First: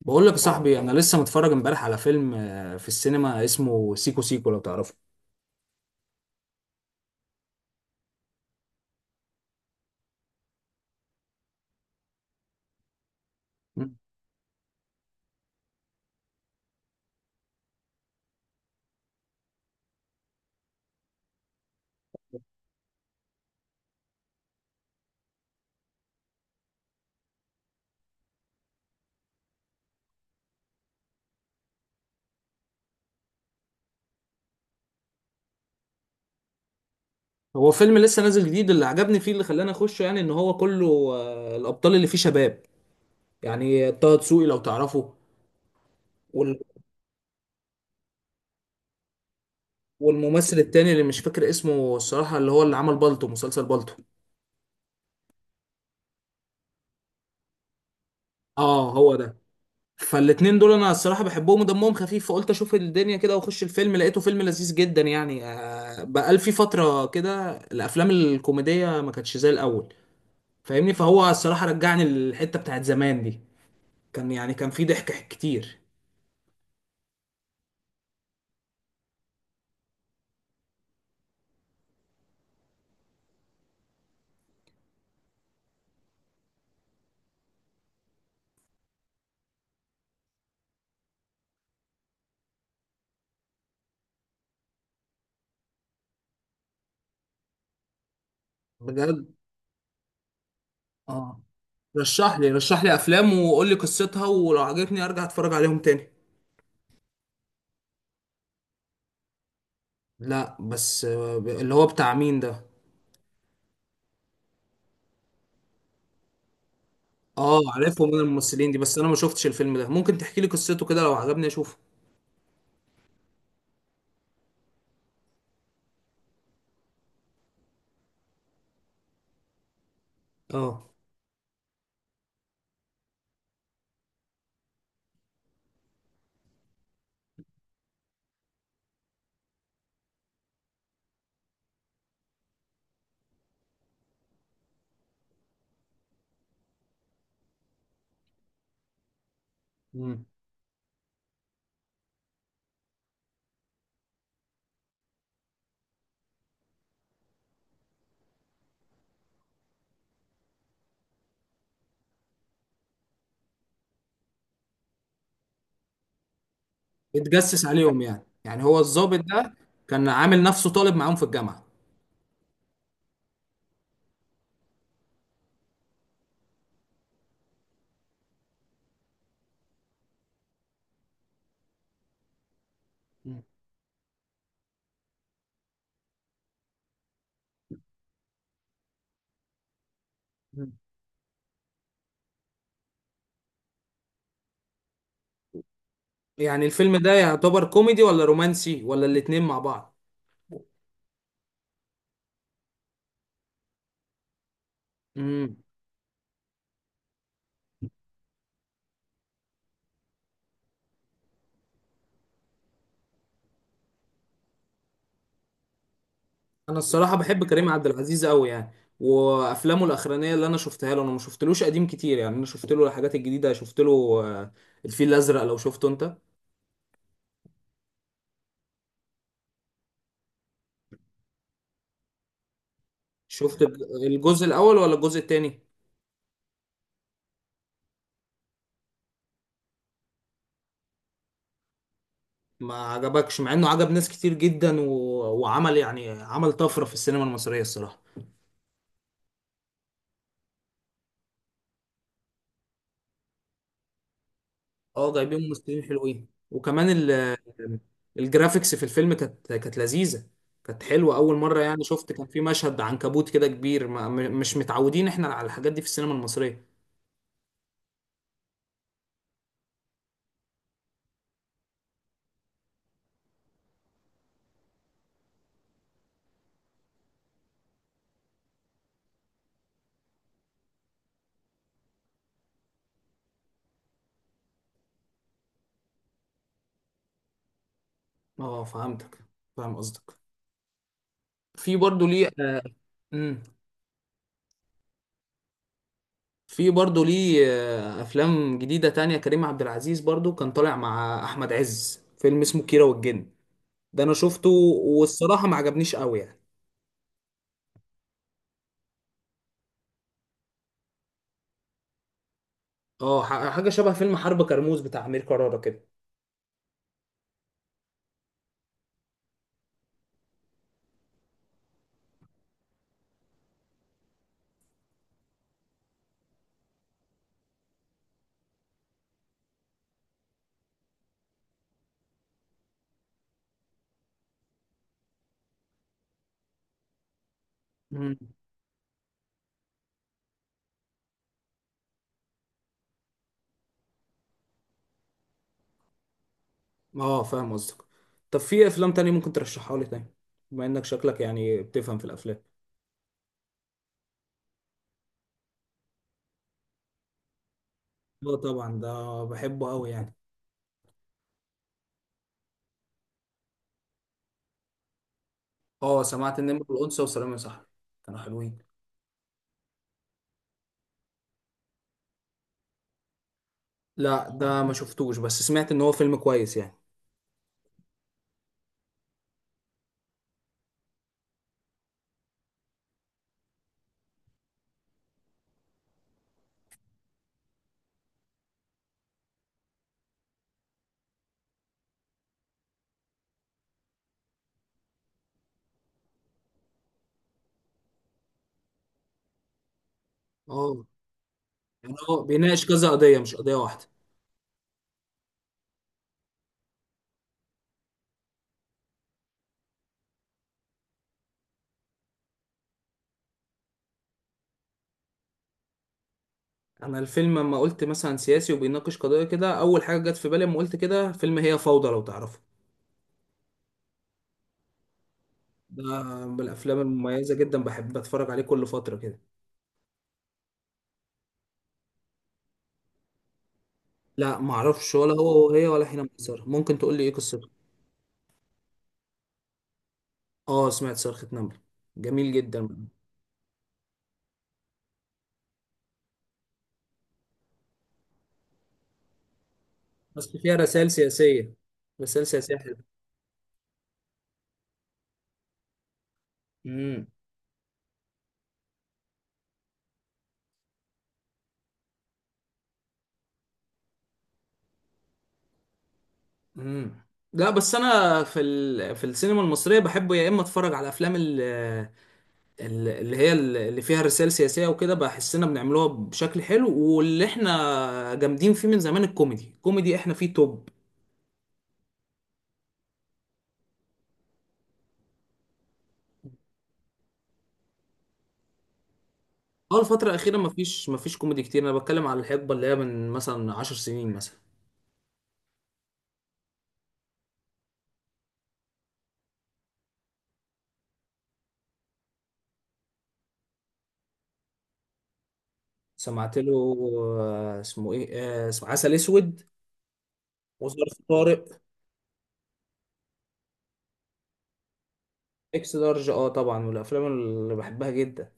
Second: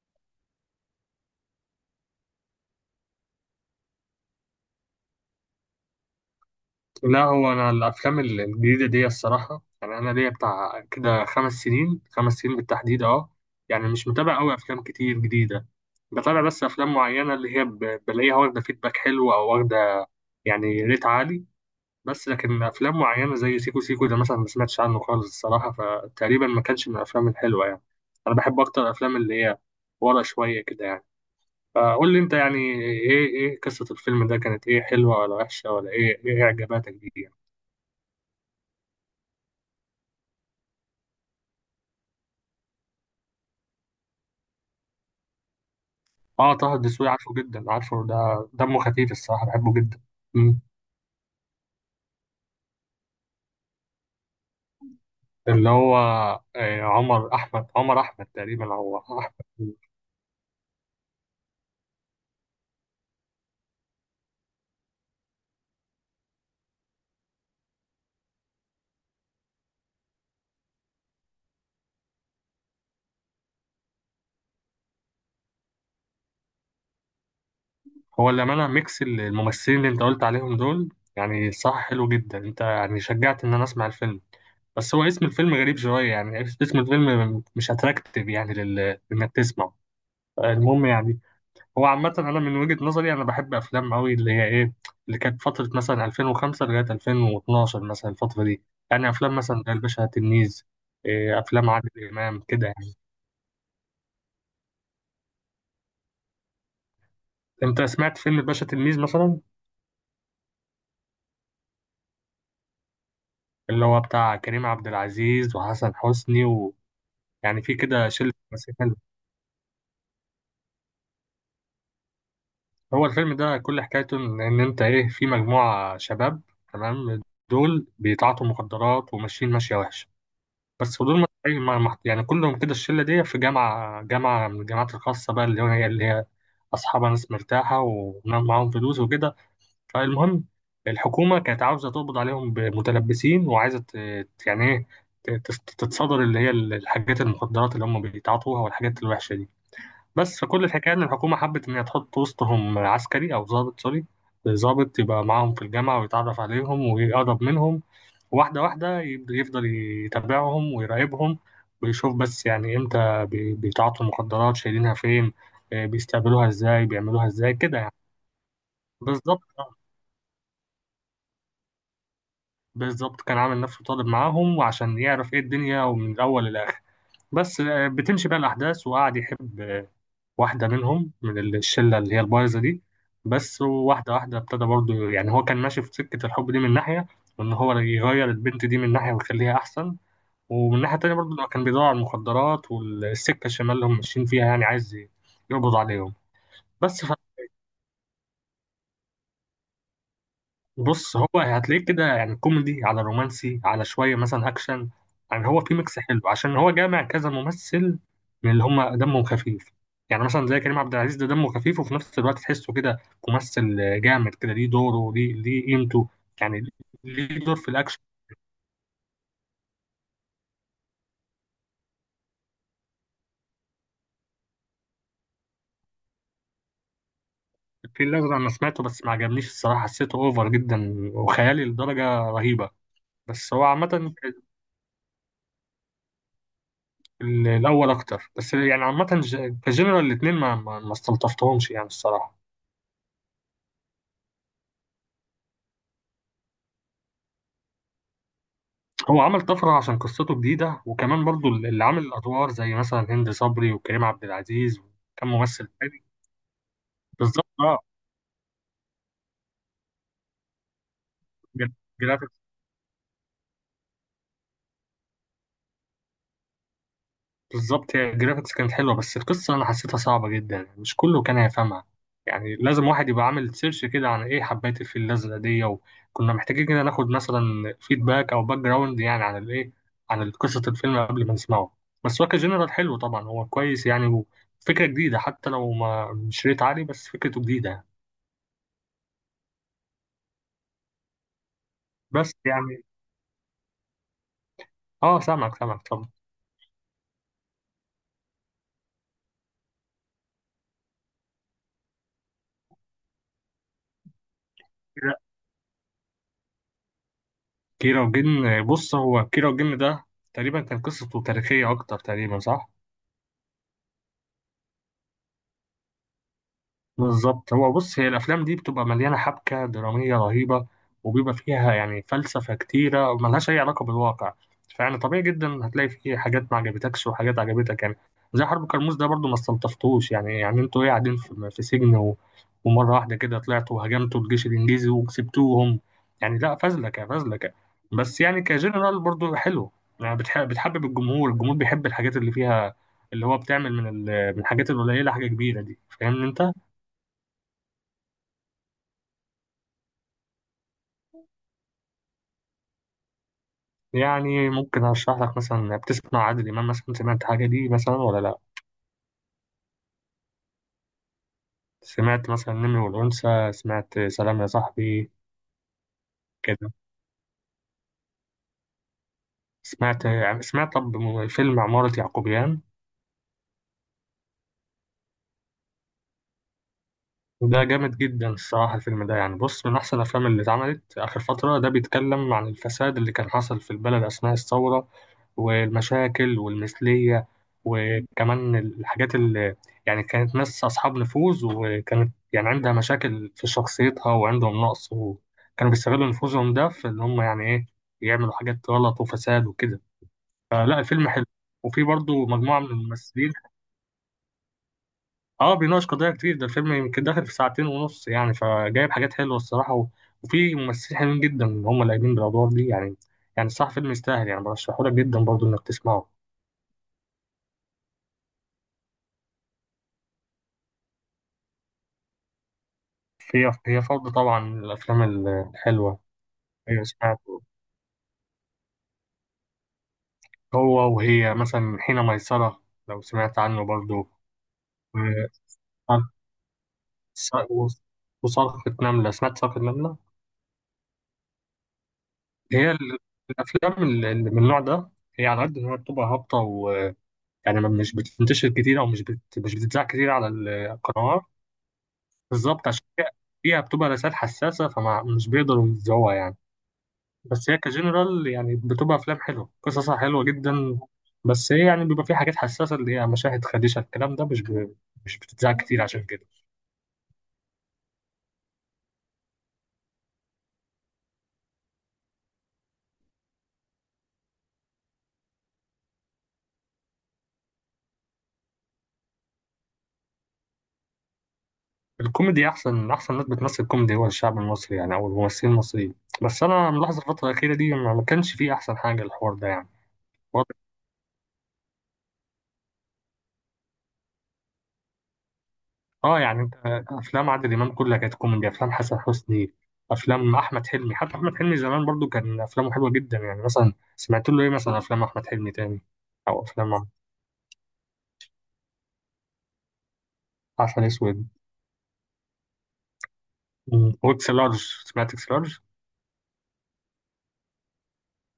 بقول لك يا صاحبي، انا لسه متفرج امبارح على فيلم في السينما اسمه سيكو سيكو، لو تعرفه؟ لا، هو انا الافلام الجديده دي الصراحه، يعني انا ليا بتاع كده خمس سنين، خمس سنين بالتحديد. اه، يعني مم. مش متابع قوي افلام كتير جديده. بتابع بس افلام معينه اللي هي بلاقيها واخده فيدباك حلو او واخده يعني ريت عالي. بس لكن افلام معينه زي سيكو سيكو ده مثلا ما سمعتش عنه خالص الصراحه، فتقريبا ما كانش من الافلام الحلوه يعني. انا بحب اكتر الافلام اللي هي ورا شويه كده يعني. فقول لي انت يعني، ايه قصه الفيلم ده كانت ايه؟ حلوه ولا وحشه؟ ولا ايه اعجاباتك بيه؟ هو فيلم لسه نازل جديد. اللي عجبني فيه اللي خلاني اخشه، يعني ان هو كله الابطال اللي فيه شباب. يعني طه دسوقي لو تعرفه. اه، وال- طه الدسوقي عارفه جدا، عارفه ده، دمه خفيف الصراحه، بحبه جدا. والممثل مم. التاني اللي مش فاكر اسمه الصراحة، اللي هو اللي عمل بالطو، مسلسل بالطو. اللي هو عمر احمد تقريبا، اه، هو هو ده. احمد. فالاتنين دول انا الصراحة بحبهم ودمهم خفيف، فقلت اشوف الدنيا كده واخش الفيلم. لقيته فيلم لذيذ جدا يعني. بقال في فترة كده الافلام الكوميدية ما كانتش زي الاول. فاهمني؟ فهو الصراحة رجعني للحتة بتاعت زمان دي. كان في ضحك كتير. هو اللي عملها ميكس الممثلين اللي انت قلت عليهم دول يعني. صح، حلو جدا، انت يعني شجعت ان انا اسمع الفيلم. بس هو اسم الفيلم غريب شويه، يعني اسم الفيلم مش اتراكتيف، يعني انك تسمعه. المهم يعني، هو عامة أنا من وجهة نظري أنا بحب أفلام أوي اللي هي إيه، اللي كانت فترة مثلا 2005 لغاية 2012 مثلا، الفترة دي. يعني بجد. أفلام مثلا زي الباشا تلميذ، إيه، اه، أفلام عادل رشح إمام لي كده رشح يعني. لي افلام وقول لي قصتها، ولو عجبتني ارجع اتفرج عليهم تاني. أنت سمعت فيلم الباشا تلميذ مثلا؟ لا، بس اللي هو بتاع مين ده؟ اللي هو بتاع كريم عبد العزيز وحسن حسني، ويعني اه، في عارفه كده من شلة الممثلين ممثلين دي، حلو. بس انا ما شفتش الفيلم ده. ممكن تحكي لي قصته كده؟ لو عجبني اشوفه. هو الفيلم ده كل حكايته إن أنت إيه، في مجموعة شباب، تمام، دول بيتعاطوا مخدرات وماشيين ماشية وحشة. اه. بس ودول مدفوعين، يعني كلهم كده، الشله دي في جامعه من الجامعات الخاصه بقى، اللي هي، اصحابها ناس مرتاحه ومعاهم فلوس وكده. فالمهم، الحكومه كانت عاوزه تقبض عليهم بمتلبسين وعايزه يعني ايه، تتصدر اللي هي الحاجات المخدرات اللي هم بيتعاطوها والحاجات الوحشه دي. مم. بس فكل الحكايه ان الحكومه حبت ان هي تحط وسطهم عسكري او ضابط سوري، ضابط يبقى معاهم في الجامعه ويتعرف عليهم ويقرب منهم واحدة واحدة. يبدأ يفضل يتابعهم ويراقبهم ويشوف بس يعني امتى بيتعاطوا المخدرات، شايلينها فين، بيستقبلوها ازاي، بيعملوها ازاي اتجسس كده يعني. عليهم يعني هو الضابط بالظبط، ده؟ كان عامل نفسه طالب معاهم في الجامعة. بالظبط كان عامل نفسه طالب معاهم، وعشان يعرف ايه الدنيا ومن الأول للآخر. بس بتمشي بقى الأحداث، وقعد يحب واحدة منهم من الشلة اللي هي البايظة دي. بس واحدة واحدة ابتدى برضه، يعني هو كان ماشي في سكة الحب دي من ناحية، وإن هو يغير البنت دي من ناحية ويخليها أحسن. مم. ومن الناحية التانية برضه، لما كان بيدور على المخدرات والسكة الشمال اللي هم ماشيين فيها، يعني عايز يقبض عليهم. يعني الفيلم بس ده يعتبر كوميدي ولا رومانسي ولا الاتنين مع بعض؟ بص، هو هتلاقيه كده يعني كوميدي على رومانسي على شوية مثلا أكشن. يعني مم. هو في ميكس حلو عشان هو جامع كذا ممثل من اللي هم دمهم خفيف. يعني مثلا زي كريم عبد العزيز، ده دمه خفيف وفي نفس الوقت تحسه كده ممثل جامد، كده ليه دوره، ليه، ليه قيمته يعني، انا الصراحه ليه بحب دور كريم في عبد الأكشن. العزيز قوي يعني. وافلامه الاخرانيه اللي انا شفتها له، انا ما شفتلوش قديم كتير يعني، انا شفت له الحاجات الجديده. شفت له آه، الفيل الازرق، لو شفته انت؟ في الأزرق أنا سمعته بس ما عجبنيش الصراحة، حسيته أوفر جدا وخيالي لدرجة رهيبة. بس شفت هو الج- عامة الجزء الاول ولا الجزء التاني؟ الأول أكتر. بس يعني عامة كجنرال الاتنين ما استلطفتهمش يعني الصراحة. ما عجبكش، مع انه عجب ناس كتير جدا و... وعمل يعني عمل طفره في السينما المصريه الصراحه. هو عمل طفرة عشان قصته جديدة، وكمان برضو اللي عامل الأدوار زي مثلا هند صبري وكريم عبد العزيز اه، وكم جايبين ممثل ممثلين تاني. حلوين، وكمان بالظبط اه. الجرافيكس في الفيلم كانت لذيذه. كانت حلوه، اول مره يعني شفت. كان جرافيك، في مشهد عنكبوت كده كبير، ما... م- مش متعودين احنا على الحاجات دي في السينما المصريه. بالظبط، هي الجرافيكس كانت حلوة، بس القصة أنا حسيتها صعبة جدا يعني، مش كله كان هيفهمها. يعني لازم واحد يبقى عامل سيرش كده عن إيه حبات الفيل الأزرق دي، وكنا محتاجين كده ناخد مثلا فيدباك أو باك جراوند يعني عن الإيه، عن قصة الفيلم قبل ما نسمعه. بس هو كجنرال حلو طبعا، هو كويس يعني، وفكرة جديدة حتى لو ما مش ريت عالي، بس فكرته جديدة. اه، فهمتك. فاهم قصدك. في برضه ليه. بس يعني مم. آه، سامعك، سامعك طبعا. في برضه ليه افلام جديده تانية. كريم عبد العزيز برضه كان طالع مع احمد عز فيلم اسمه كيرة والجن. ده انا شفته. كيرة، والصراحه ما عجبنيش قوي يعني. كيرة والجن، بص، هو كيرة والجن ده تقريبا كان قصته تاريخية أكتر تقريبا، صح؟ اه، حاجه شبه فيلم حرب كرموز بتاع امير كرارة كده. بالظبط، هو بص، هي الافلام دي بتبقى مليانه حبكه دراميه رهيبه، وبيبقى فيها يعني فلسفه كتيره ملهاش اي علاقه بالواقع. فيعني طبيعي جدا هتلاقي فيه حاجات ما عجبتكش وحاجات عجبتك يعني. زي حرب كرموز ده برضو ما استلطفتوش، يعني يعني انتوا ايه؟ قاعدين في سجن، ومره واحده كده طلعتوا وهجمتوا الجيش الانجليزي وكسبتوهم يعني. لا، فازلكه فازلكه. مم. بس يعني كجنرال برضو حلو، يعني بتحبب الجمهور، الجمهور بيحب الحاجات اللي فيها، اللي هو بتعمل من من الحاجات القليله حاجه كبيره دي، فاهمني انت. اه، فاهم قصدك. طب، في افلام تانية ممكن ترشحها لي تاني؟ بما انك شكلك يعني بتفهم في الافلام. يعني ممكن اشرح لك مثلا، بتسمع عادل امام مثلا؟ سمعت حاجه دي مثلا ولا اه، لا؟ طبعا ده بحبه قوي يعني. سمعت مثلا النمر والانثى؟ سمعت سلام يا صاحبي؟ اه، سمعت النمر كده، والانثى وسلام يا صاحبي. كانوا حلوين. سمعت يعني، سمعت طب فيلم عمارة يعقوبيان؟ لا، ده ما شفتوش، بس سمعت ان هو فيلم كويس يعني. وده جامد جدا الصراحه، الفيلم ده يعني بص، من احسن الافلام اللي اتعملت اخر فتره. ده بيتكلم عن الفساد اللي كان حصل في البلد اثناء الثوره، والمشاكل والمثلية، وكمان الحاجات اللي، يعني كانت ناس أصحاب نفوذ، وكانت يعني عندها مشاكل في شخصيتها وعندهم نقص، وكانوا بيستغلوا نفوذهم ده في إن هم يعني إيه، يعملوا حاجات غلط وفساد وكده. فلا، اه. الفيلم حلو، وفي يعني هو برضه مجموعة بيناقش من كذا قضية، الممثلين. مش قضية واحدة؟ اه بيناقش قضايا كتير، ده الفيلم يمكن داخل في ساعتين ونص يعني، فجايب حاجات حلوة الصراحة، وفي ممثلين حلوين جدا هم اللي قايمين بالأدوار دي يعني. يعني الصراحة فيلم يستاهل يعني، برشحهولك جدا برضه إنك تسمعه. انا الفيلم، لما قلت مثلا سياسي وبيناقش قضية كده، اول حاجة جت في بالي لما قلت كده فيلم هي فوضى، لو تعرفه. هي، هي فرض طبعا من الأفلام ده الحلوة. من الافلام أيوة سمعت. المميزة جدا، بحب اتفرج عليه كل فترة كده. هو وهي مثلا، حين ميسرة لو سمعت عنه برضو. لا، ما اعرفش و- ولا هو وهي ولا حين ميسرة. ممكن تقول لي ايه قصته؟ وص- وصرخة نملة، سمعت صرخة نملة؟ اه، سمعت صرخة نمر. جميل هي جدا. الأفلام اللي من النوع ده، هي على قد إن هي بتبقى هابطة ويعني، مش بتنتشر كتير أو مش بتتذاع كتير على بس فيها رسائل القنوات. سياسية. رسائل سياسية بالظبط عشان حلوة. فيها، فيها بتبقى رسائل حساسة فمش بيقدروا يذاعوها يعني. امم بس هي كجنرال يعني بتبقى افلام حلوه، قصصها حلوه جدا. بس هي يعني بيبقى في حاجات حساسه اللي هي مشاهد خديشه، الكلام ده مش بتتذاع كتير عشان كده. مم. لا، بس انا في السينما المصريه بحب يا اما اتفرج على افلام اللي فيها رسائل سياسيه وكده، بحسنا بنعملوها بشكل حلو. واللي احنا جامدين فيه من زمان الكوميدي. الكوميدي احنا فيه توب. الكوميدي احسن، احسن ناس بتمثل كوميدي هو الشعب المصري يعني، او الممثلين المصريين. بس انا ملاحظ الفتره الاخيره دي ما كانش فيه احسن حاجه الحوار ده يعني. اه، الفتره الاخيره واضح. مفيش كوميدي كتير. انا بتكلم على الحقبه اللي هي من مثلا 10 سنين مثلا. اه يعني انت، افلام عادل امام كلها كانت كوميدي، افلام حسن حسني، افلام احمد حلمي. حتى احمد حلمي زمان برضو كان افلامه حلوه جدا. يعني مثلا سمعت له ايه مثلا؟ افلام احمد حلمي تاني، سمعت او له. افلام اسمه ايه؟ اسمه عسل اسود عسل وظرف اسود طارق. واكس لارج، سمعت اكس لارج؟ اكس لارج. اه، طبعا، والافلام اللي بحبها جدا.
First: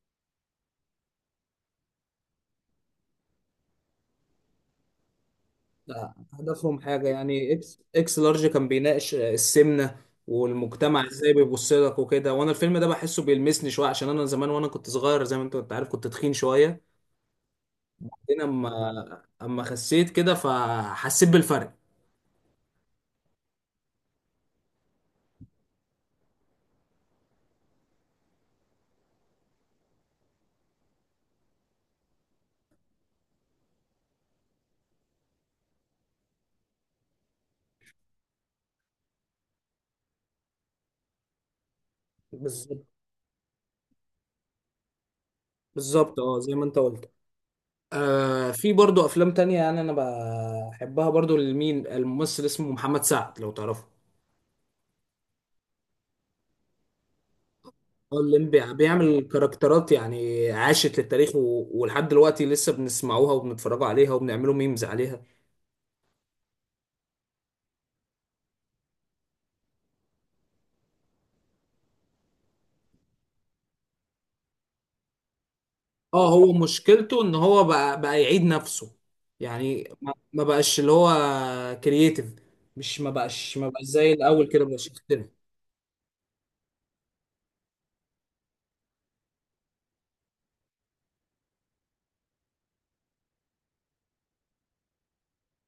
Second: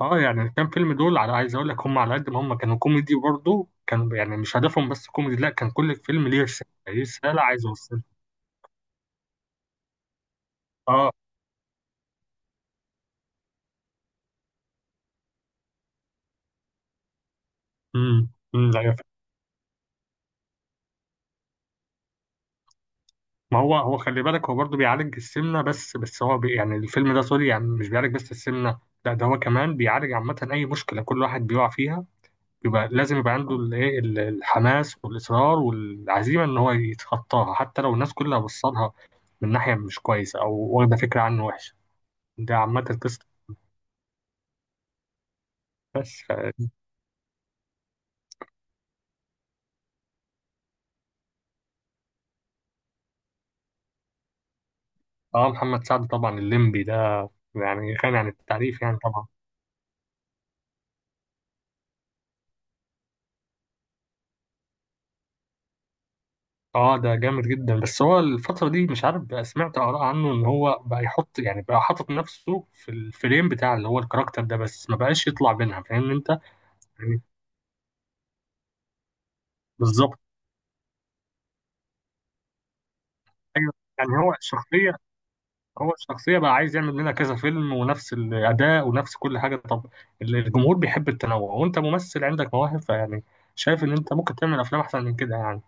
اه، يعني الكام فيلم دول، على، عايز اقول لك هم على قد ما هم كانوا كوميدي، برضه كانوا يعني مش هدفهم بس كوميدي، لا، كان كل لا، فيلم ليه رساله، هدفهم ليه حاجة. رساله يعني عايز اكس اوصلها. اكس لارج كان بيناقش السمنة والمجتمع اه، ازاي بيبص لك وكده. وانا الفيلم ده بحسه بيلمسني شوية، عشان انا زمان وانا كنت صغير، زي ما انت كنت عارف كنت تخين شوية. هنا أمم، لا يا فندم. اما خسيت كده، فحسيت بالفرق. ما هو، هو خلي بالك، هو برضه بيعالج السمنه، بس هو بي يعني الفيلم ده سوري يعني مش بيعالج بس السمنه، لا، ده هو كمان بيعالج عامه اي مشكله كل واحد بيقع فيها. يبقى لازم يبقى عنده الايه الحماس والاصرار والعزيمه ان هو يتخطاها حتى لو الناس كلها بصلها من ناحيه مش كويسه او واخده فكره عنه وحشه. ده عامه بالظبط. القصه. بالظبط، بس اه، زي ما انت قلت. في برضو افلام تانية يعني، انا بحبها برضو. لمين الممثل اسمه محمد سعد، لو تعرفه؟ اه، محمد سعد طبعا، الليمبي ده، يعني اه، غني عن الليمبي التعريف يعني بيعمل طبعا. كاركترات يعني عاشت للتاريخ و... ولحد دلوقتي لسه بنسمعوها وبنتفرجوا عليها وبنعملوا ميمز عليها. اه ده جامد جدا. بس هو الفتره دي مش عارف، بقى سمعت اراء عنه ان هو بقى يحط يعني، بقى حاطط نفسه في الفريم بتاع اللي هو الكاركتر ده، بس ما بقاش يطلع منها، فاهم اه، انت؟ هو مشكلته يعني ان هو بقى يعيد نفسه. يعني ما بالظبط. ما بقاش اللي هو كرييتيف. مش ما بقاش ما ايوه بقاش يعني، زي هو الاول كده، مبقاش الشخصيه، يختلف. هو الشخصية بقى عايز يعمل منها كذا فيلم ونفس الأداء ونفس كل حاجة. طب الجمهور بيحب التنوع، وأنت ممثل عندك مواهب، فيعني شايف إن أنت ممكن تعمل أفلام أحسن من كده يعني.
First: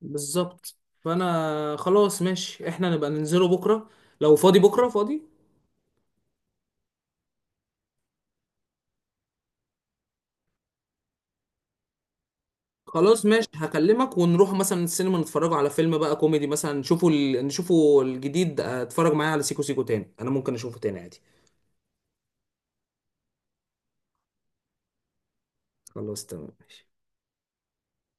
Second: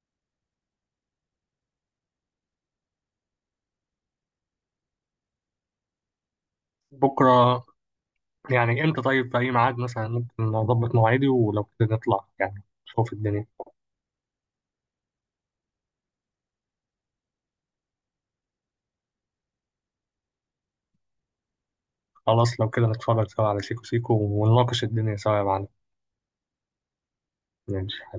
بالظبط. فانا خلاص ماشي، احنا نبقى ننزله بكره. لو فاضي بكره فاضي. بكرة يعني إمتى طيب؟ في أي ميعاد مثلا ممكن أظبط مواعيدي، ولو كده نطلع يعني نشوف خلاص، الدنيا. ماشي، هكلمك ونروح مثلا السينما، نتفرج على فيلم بقى كوميدي مثلا، نشوفه الجديد. اتفرج معايا على سيكو سيكو تاني، انا ممكن اشوفه تاني عادي. خلاص، لو كده نتفرج سوا على سيكو سيكو ونناقش الدنيا سوا يا معلم. خلاص، تمام، ماشي. ماشي